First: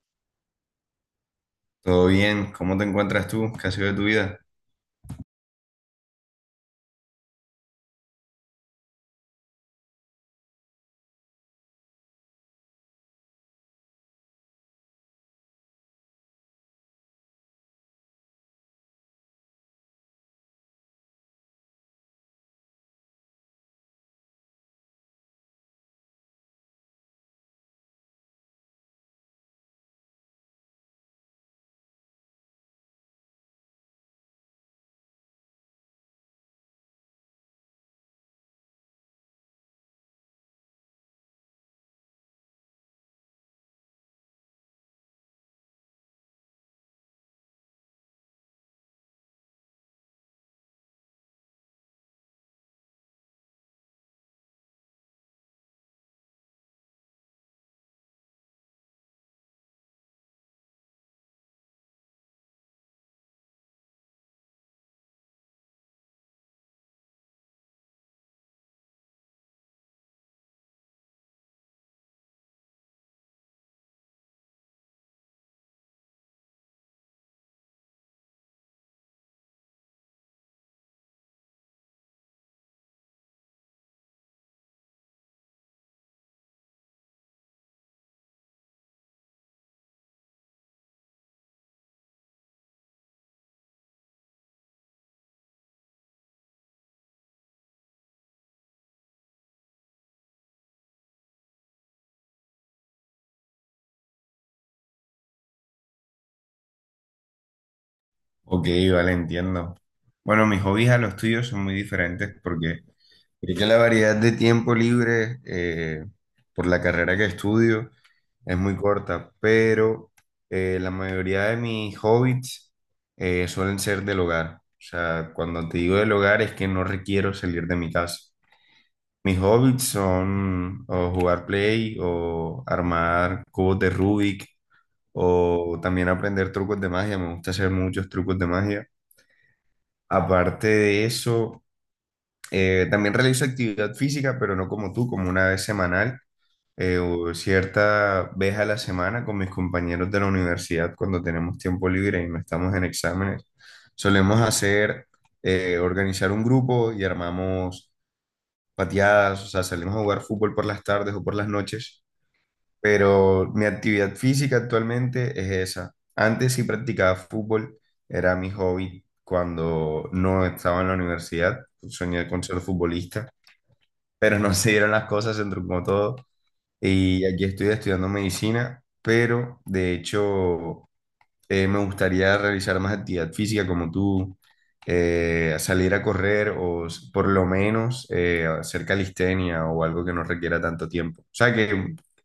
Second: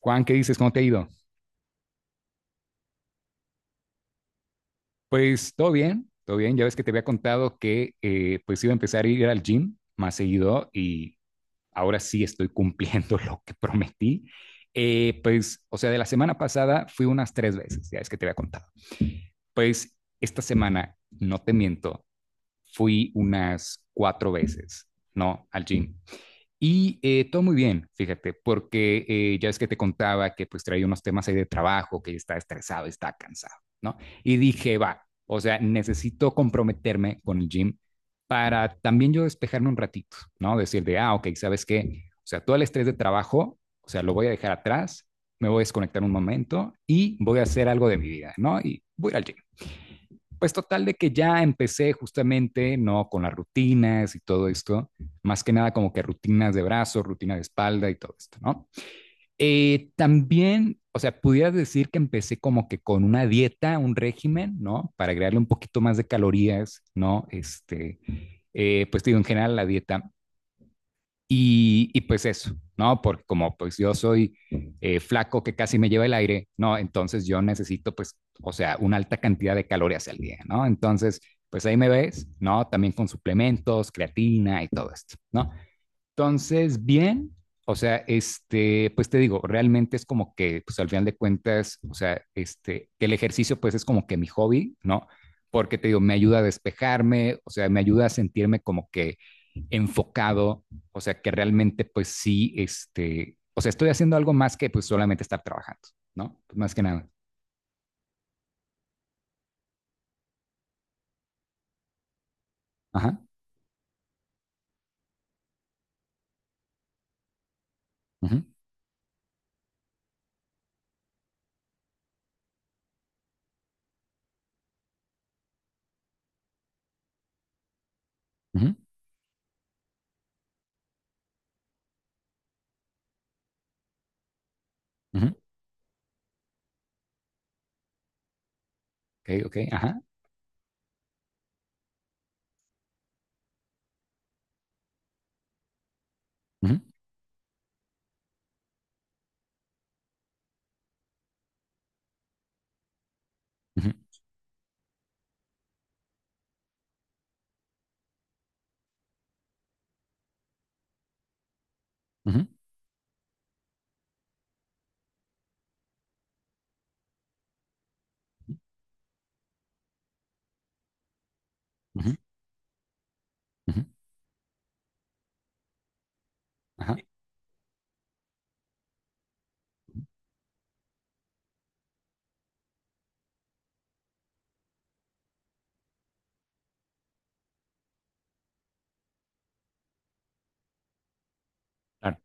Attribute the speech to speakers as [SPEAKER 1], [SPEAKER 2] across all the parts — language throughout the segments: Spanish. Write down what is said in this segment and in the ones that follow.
[SPEAKER 1] Juan, ¿qué dices? ¿Cómo te ha ido?
[SPEAKER 2] Todo bien, ¿cómo te encuentras tú? ¿Qué ha sido de tu vida?
[SPEAKER 1] Pues todo bien, todo bien. Ya ves que te había contado que pues iba a empezar a ir al gym más seguido y ahora sí estoy cumpliendo lo que prometí. Pues, o sea, de la semana pasada fui unas tres veces, ya es que te había contado. Pues esta semana, no te miento, fui unas cuatro veces, ¿no? Al gym. Y todo muy bien, fíjate, porque ya es que te contaba que pues traía unos temas ahí de trabajo, que está estresado, está cansado, ¿no? Y dije, va, o sea, necesito comprometerme con el gym para también yo despejarme un ratito, ¿no? Decir de, ah, ok, ¿sabes qué? O sea, todo el estrés de trabajo, o sea, lo voy a dejar atrás, me voy a desconectar un momento y voy a hacer algo de mi vida, ¿no? Y voy al gym. Pues total de que ya empecé justamente, ¿no? Con las rutinas y todo esto, más que nada como que rutinas de brazos, rutina de espalda y todo esto, ¿no? También, o sea, pudieras decir que empecé como que con una dieta, un régimen, ¿no? Para agregarle un poquito más de calorías, ¿no? Este, pues digo, en general la dieta. Y pues eso, ¿no? Porque como pues yo soy flaco que casi me lleva el aire, ¿no? Entonces yo necesito pues, o sea, una alta cantidad de calorías al día, ¿no? Entonces, pues ahí me ves, ¿no? También con suplementos, creatina y todo esto, ¿no? Entonces, bien, o sea, este, pues te digo, realmente es como que, pues al final de cuentas, o sea, este, que el ejercicio pues es como que mi hobby, ¿no? Porque te digo, me ayuda a despejarme, o sea, me ayuda a sentirme como que enfocado, o sea, que realmente pues sí, este, o sea, estoy haciendo algo más que pues solamente estar trabajando, ¿no? Pues más que nada.
[SPEAKER 2] Ok, vale, entiendo. Bueno, mis hobbies a los tuyos son muy diferentes porque
[SPEAKER 1] Ajá.
[SPEAKER 2] creo que la variedad de tiempo libre por la carrera que estudio
[SPEAKER 1] Ujú,
[SPEAKER 2] es muy corta, pero la mayoría de mis hobbies suelen ser del hogar. O sea, cuando te digo del hogar es que no requiero salir de mi casa.
[SPEAKER 1] ujú,
[SPEAKER 2] Mis hobbies son o jugar play o armar cubos de Rubik
[SPEAKER 1] ujú.
[SPEAKER 2] o también aprender trucos de magia, me gusta hacer muchos trucos de magia.
[SPEAKER 1] Ok, ok, ajá.
[SPEAKER 2] Aparte de eso, también realizo actividad física, pero no como tú, como una vez semanal,
[SPEAKER 1] Ujú,
[SPEAKER 2] o cierta vez a la semana con mis compañeros de la universidad cuando tenemos tiempo libre y no estamos en exámenes.
[SPEAKER 1] ujú,
[SPEAKER 2] Solemos hacer, organizar un grupo y armamos pateadas, o sea, salimos a jugar fútbol por las tardes o por las noches,
[SPEAKER 1] ujú,
[SPEAKER 2] pero mi actividad física actualmente es esa. Antes sí practicaba fútbol, era mi hobby cuando no estaba en la universidad,
[SPEAKER 1] ujú,
[SPEAKER 2] soñé con ser futbolista,
[SPEAKER 1] ujú.
[SPEAKER 2] pero no se dieron las cosas, se truncó todo
[SPEAKER 1] Ajá.
[SPEAKER 2] y aquí estoy estudiando medicina, pero de hecho me gustaría realizar más actividad física como tú, salir a correr por lo menos hacer calistenia o algo que no requiera tanto tiempo. O sea que
[SPEAKER 1] Claro.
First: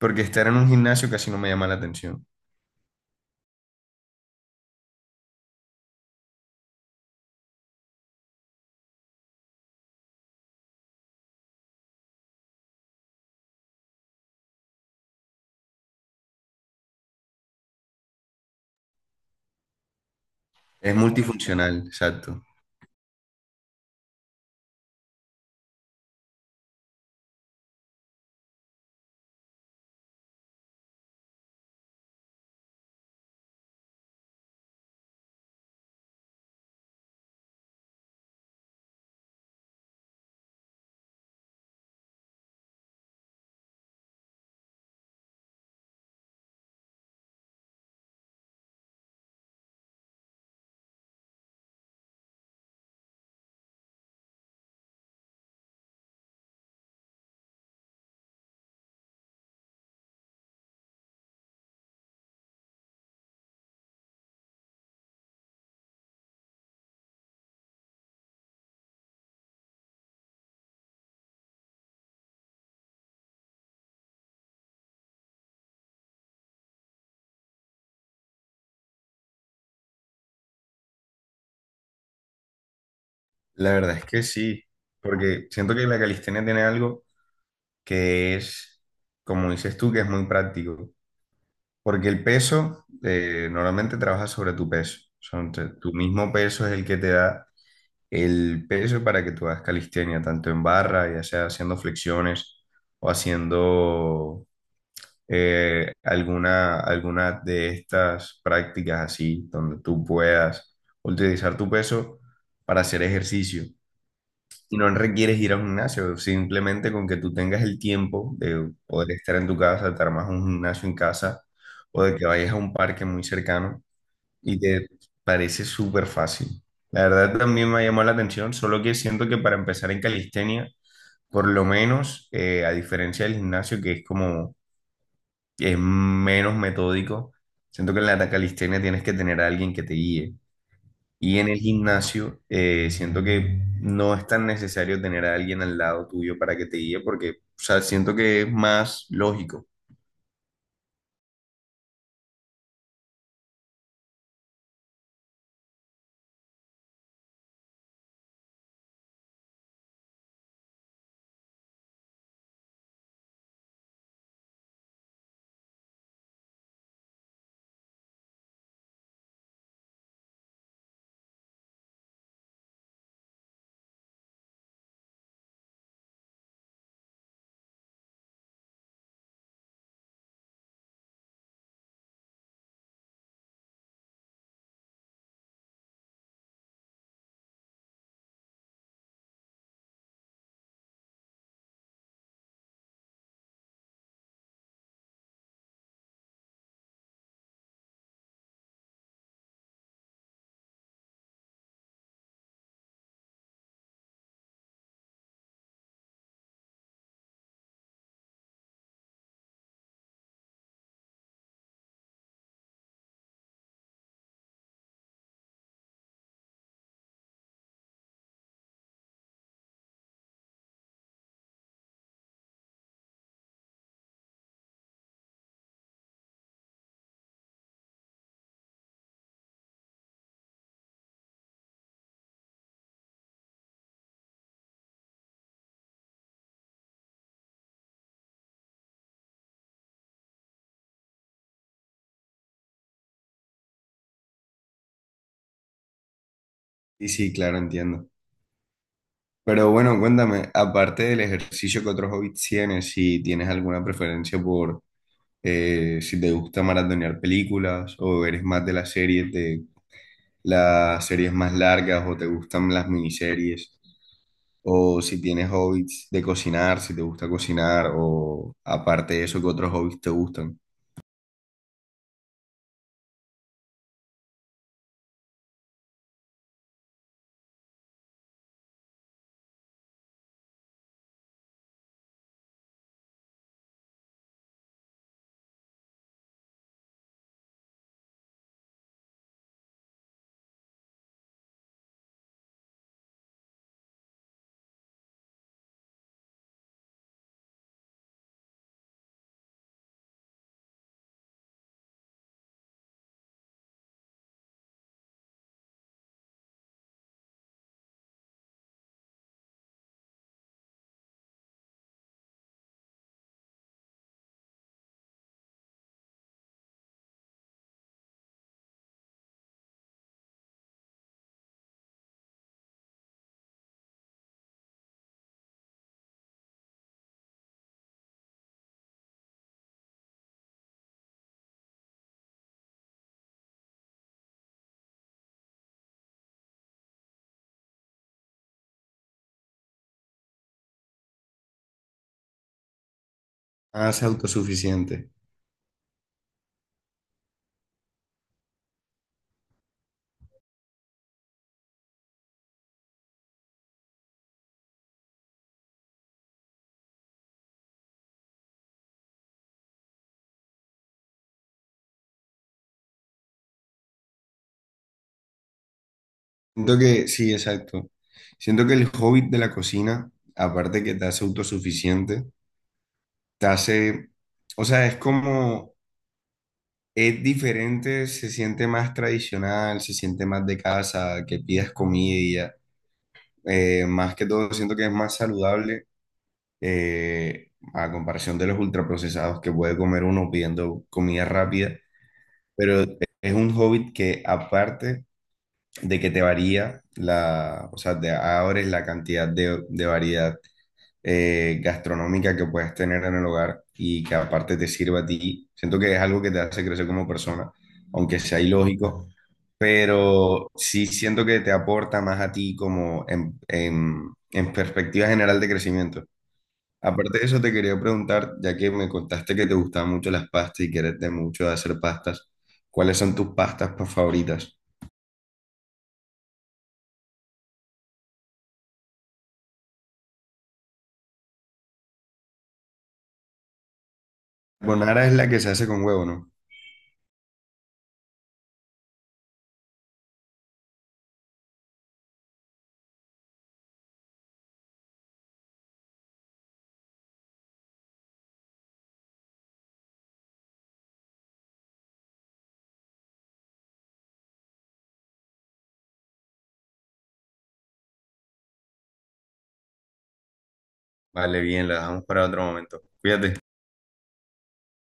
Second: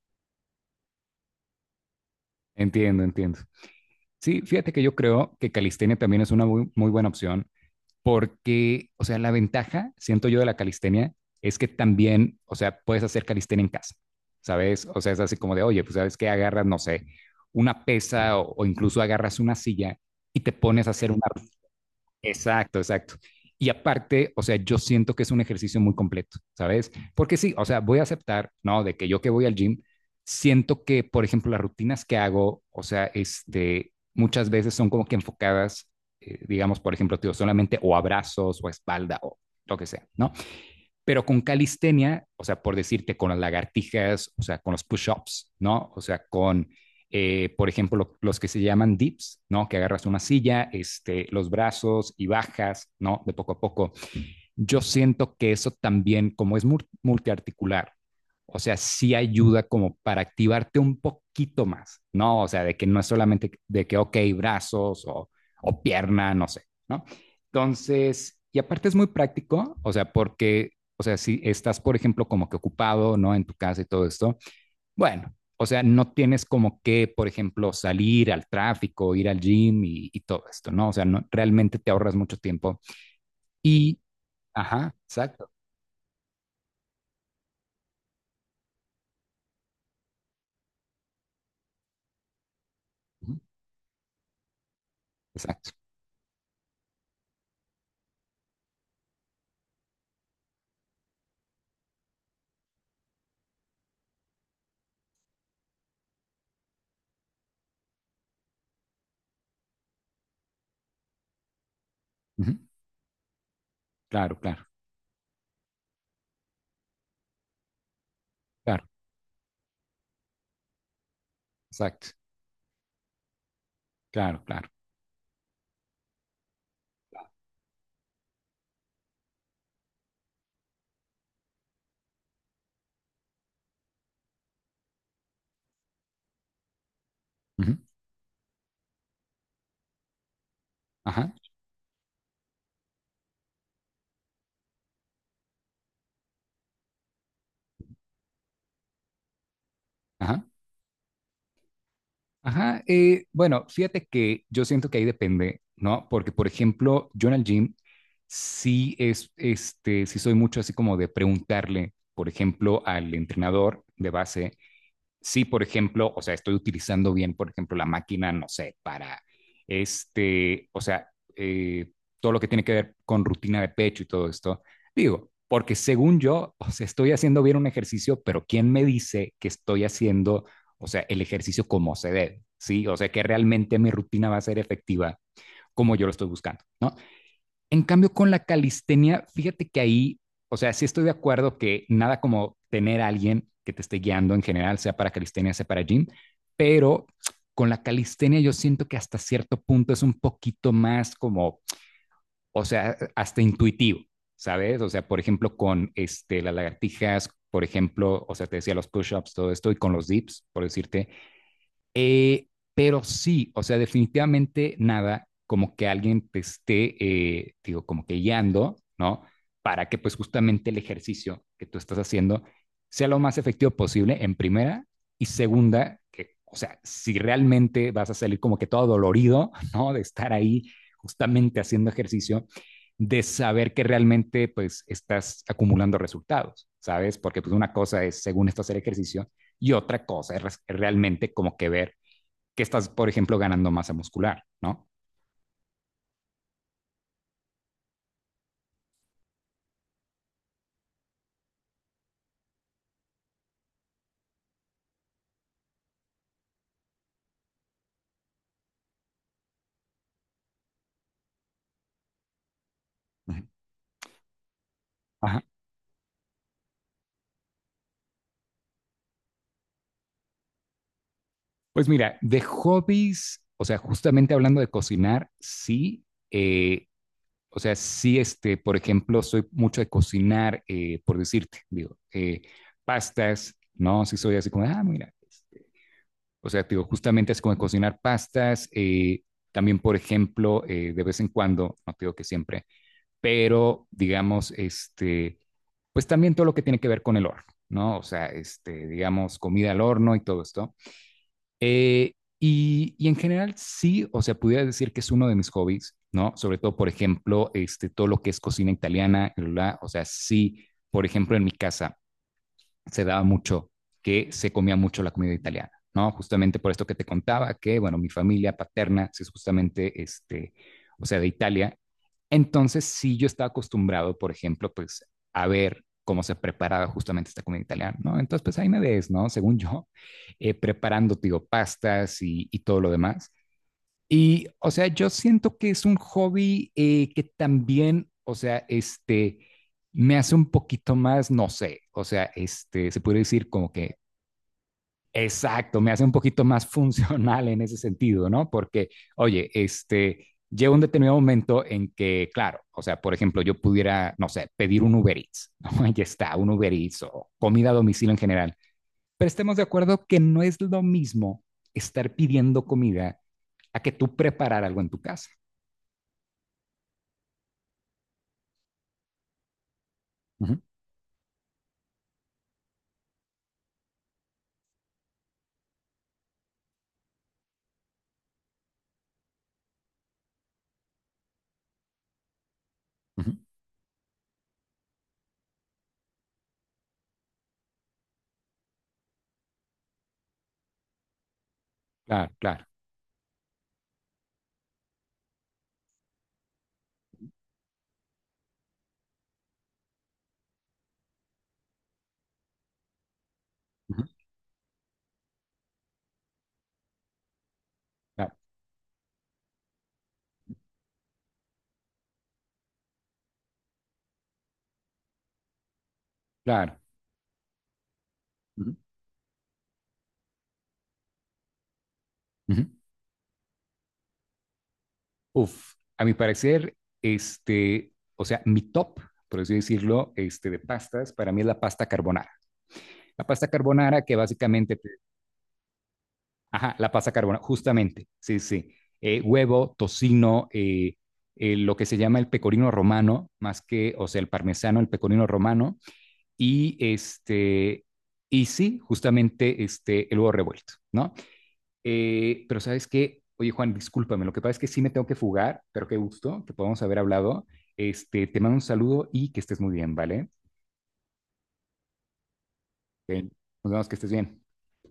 [SPEAKER 2] porque estar en un gimnasio casi no me llama la atención.
[SPEAKER 1] Entiendo, entiendo. Sí, fíjate que yo creo que calistenia también es una muy, muy buena opción porque, o sea, la ventaja, siento yo, de la calistenia es que también, o sea, puedes hacer calistenia en casa, ¿sabes? O sea, es así como de, oye, pues sabes que agarras, no sé, una pesa o incluso agarras una silla y te pones a
[SPEAKER 2] Es
[SPEAKER 1] hacer una.
[SPEAKER 2] multifuncional, exacto.
[SPEAKER 1] Exacto, exacto. Y aparte, o sea, yo siento que es un ejercicio muy completo, ¿sabes? Porque sí, o sea, voy a aceptar, ¿no? De que yo que voy al gym, siento que, por ejemplo, las rutinas que hago, o sea, este, muchas veces son como que enfocadas, digamos, por ejemplo, tío, solamente o abrazos o espalda o lo que sea, ¿no? Pero con calistenia, o sea, por decirte, con las lagartijas, o sea, con los push-ups, ¿no? O sea, con, por ejemplo, los que se llaman dips, ¿no? Que agarras una silla, este, los brazos y bajas, ¿no? De poco a poco yo siento que eso también, como es multiarticular, o sea, sí ayuda como para activarte un poquito más, ¿no? O sea, de que no es solamente de que, ok, brazos o pierna, no sé, ¿no? Entonces, y aparte es muy práctico, o sea, porque, o sea, si estás, por ejemplo, como que ocupado, ¿no? En tu casa y todo esto, bueno, o sea, no tienes como que, por ejemplo, salir al tráfico, ir al gym y todo esto, ¿no? O sea, no, realmente te ahorras mucho tiempo.
[SPEAKER 2] La verdad
[SPEAKER 1] Y,
[SPEAKER 2] es que sí,
[SPEAKER 1] ajá,
[SPEAKER 2] porque
[SPEAKER 1] exacto.
[SPEAKER 2] siento que la calistenia tiene algo que es, como dices tú, que es muy práctico. Porque el peso,
[SPEAKER 1] Ujú.
[SPEAKER 2] normalmente trabajas sobre tu peso. Son,
[SPEAKER 1] Exacto.
[SPEAKER 2] tu mismo peso es el que te da el peso para que tú hagas calistenia, tanto en barra, ya sea haciendo flexiones o haciendo alguna, alguna de estas prácticas así, donde tú puedas utilizar tu peso
[SPEAKER 1] Ujú.
[SPEAKER 2] para hacer ejercicio.
[SPEAKER 1] Claro, claro,
[SPEAKER 2] Y no requieres ir a un gimnasio, simplemente con que tú tengas el tiempo de
[SPEAKER 1] claro,
[SPEAKER 2] poder estar en tu casa, de te armas un gimnasio en casa o
[SPEAKER 1] exacto.
[SPEAKER 2] de que vayas a un parque muy cercano
[SPEAKER 1] Claro,
[SPEAKER 2] y
[SPEAKER 1] claro.
[SPEAKER 2] te parece súper fácil. La verdad también me llamó la atención, solo que siento que para empezar en calistenia, por lo menos a diferencia del gimnasio, que es como es menos metódico.
[SPEAKER 1] Ujú.
[SPEAKER 2] Siento que en la calistenia tienes que tener a alguien que te guíe.
[SPEAKER 1] Ajá,
[SPEAKER 2] Y en el gimnasio, siento que no es tan necesario tener a alguien al lado tuyo para que te guíe, porque, o sea, siento que es más lógico.
[SPEAKER 1] ajá, ajá. Bueno, fíjate que yo siento que ahí depende, ¿no? Porque, por ejemplo, yo en el gym sí es, este, sí soy mucho así como de preguntarle, por ejemplo, al entrenador de base, si, por ejemplo, o sea, estoy utilizando bien, por ejemplo, la máquina, no sé, para este, o sea, eh, todo lo que tiene que ver con rutina de pecho y todo esto, digo, porque según yo, o sea, estoy haciendo bien un ejercicio, pero ¿quién me dice que estoy haciendo, o sea, el ejercicio como se debe? Sí, o sea, que realmente mi rutina va a ser efectiva como yo lo estoy buscando, ¿no? En cambio, con la calistenia, fíjate que ahí, o sea, sí estoy de acuerdo que nada como tener a alguien que te esté guiando en general, sea para calistenia, sea para gym, pero con la calistenia yo siento que hasta cierto punto es un poquito más como, o sea, hasta intuitivo, ¿sabes? O sea, por ejemplo, con este, las lagartijas, por ejemplo, o sea, te decía los push-ups, todo esto, y con los dips, por decirte, eh, pero sí, o sea, definitivamente nada como que alguien te esté, digo, como que guiando, ¿no? Para que pues justamente el ejercicio que tú estás haciendo sea lo más efectivo posible en primera y segunda, que, o sea, si realmente vas a salir como que todo dolorido, ¿no? De estar ahí justamente haciendo ejercicio, de saber que realmente pues estás acumulando resultados, ¿sabes? Porque pues una cosa es, según esto, hacer ejercicio y otra cosa es, realmente como que ver que estás, por ejemplo, ganando masa muscular, ¿no?
[SPEAKER 2] Y sí, claro, entiendo. Pero bueno, cuéntame, aparte del ejercicio, ¿qué otros hobbies tienes? Si tienes alguna preferencia por si te gusta maratonear películas o eres más de las series más largas o te gustan las miniseries. O si
[SPEAKER 1] Ajá.
[SPEAKER 2] tienes hobbies de cocinar, si te gusta cocinar, o aparte de eso, ¿qué otros hobbies te gustan?
[SPEAKER 1] Pues mira, de hobbies, o sea, justamente hablando de cocinar, sí, eh, o sea, sí, este, por ejemplo, soy mucho de cocinar, por decirte, digo, pastas, ¿no? Sí soy así como, ah, mira, este, o sea, digo, justamente es como de cocinar pastas, también, por ejemplo, de vez en cuando, no digo que siempre, pero digamos, este, pues también todo lo que tiene que ver con el horno, ¿no? O sea, este, digamos, comida al horno y todo esto. Eh, y en general, sí, o sea, pudiera decir que es uno de mis hobbies, ¿no? Sobre todo, por ejemplo, este, todo lo que es cocina italiana, bla, bla, bla. O sea, sí, por ejemplo, en mi casa, se daba mucho que se comía mucho la comida italiana, ¿no? Justamente por esto que te contaba, que, bueno, mi familia paterna es justamente, este, o sea, de Italia. Entonces, sí, yo estaba acostumbrado, por ejemplo, pues, a ver cómo se preparaba justamente esta comida italiana, ¿no? Entonces, pues ahí me ves, ¿no? Según yo, preparando, digo, pastas y todo lo demás. Y, o sea, yo siento que es un hobby que también, o sea, este, me hace un poquito más, no sé, o sea, este, se puede decir como
[SPEAKER 2] Ah,
[SPEAKER 1] que,
[SPEAKER 2] ser autosuficiente.
[SPEAKER 1] exacto, me hace un poquito más funcional en ese sentido, ¿no? Porque, oye, este, llega un determinado momento en que, claro, o sea, por ejemplo, yo pudiera, no sé, pedir un Uber Eats, ¿no? Ya está, un Uber Eats o comida a domicilio en general. Pero estemos de acuerdo que no es lo mismo estar pidiendo comida a que tú preparar algo en tu casa.
[SPEAKER 2] Siento que, sí, exacto. Siento que el hobby de la cocina,
[SPEAKER 1] Ujú,
[SPEAKER 2] aparte que te hace autosuficiente, te hace, o sea, es como, es diferente, se siente más tradicional, se siente más de casa, que pidas comida.
[SPEAKER 1] ujú.
[SPEAKER 2] Más que todo, siento que es más saludable eh, a comparación de los ultraprocesados que puede comer uno pidiendo comida rápida,
[SPEAKER 1] Claro, claro,
[SPEAKER 2] pero es un hobby que aparte de que te varía la, o sea, te abres la cantidad de variedad gastronómica que puedes tener en el hogar
[SPEAKER 1] ujú,
[SPEAKER 2] y que aparte te sirva a ti. Siento que es algo que te hace crecer como persona, aunque
[SPEAKER 1] claro,
[SPEAKER 2] sea ilógico. Pero sí siento que te aporta más a ti como en, en perspectiva general de crecimiento.
[SPEAKER 1] claro.
[SPEAKER 2] Aparte de eso, te quería preguntar, ya que
[SPEAKER 1] Ujú,
[SPEAKER 2] me contaste que te gustaban mucho las pastas y que eres de mucho de hacer pastas,
[SPEAKER 1] ujú.
[SPEAKER 2] ¿cuáles son tus pastas favoritas?
[SPEAKER 1] Uf, a mi parecer, este, o sea, mi top, por así decirlo, este, de pastas, para mí es la pasta carbonara. La pasta carbonara que básicamente, te-
[SPEAKER 2] Bonara es la que se hace con huevo, ¿no?
[SPEAKER 1] ajá, la pasta carbonara, justamente, sí, sí. Huevo, tocino, lo que se llama el pecorino romano, más que, o sea, el parmesano, el pecorino romano, y este, y sí, justamente este, el huevo revuelto, ¿no? Pero sabes qué, oye Juan, discúlpame, lo que pasa es que sí me tengo que fugar, pero qué gusto que podamos haber hablado. Este, te mando un saludo y que estés muy bien, ¿vale?
[SPEAKER 2] Vale, bien, la dejamos para otro momento. Cuídate.
[SPEAKER 1] Ok, nos vemos, que estés bien.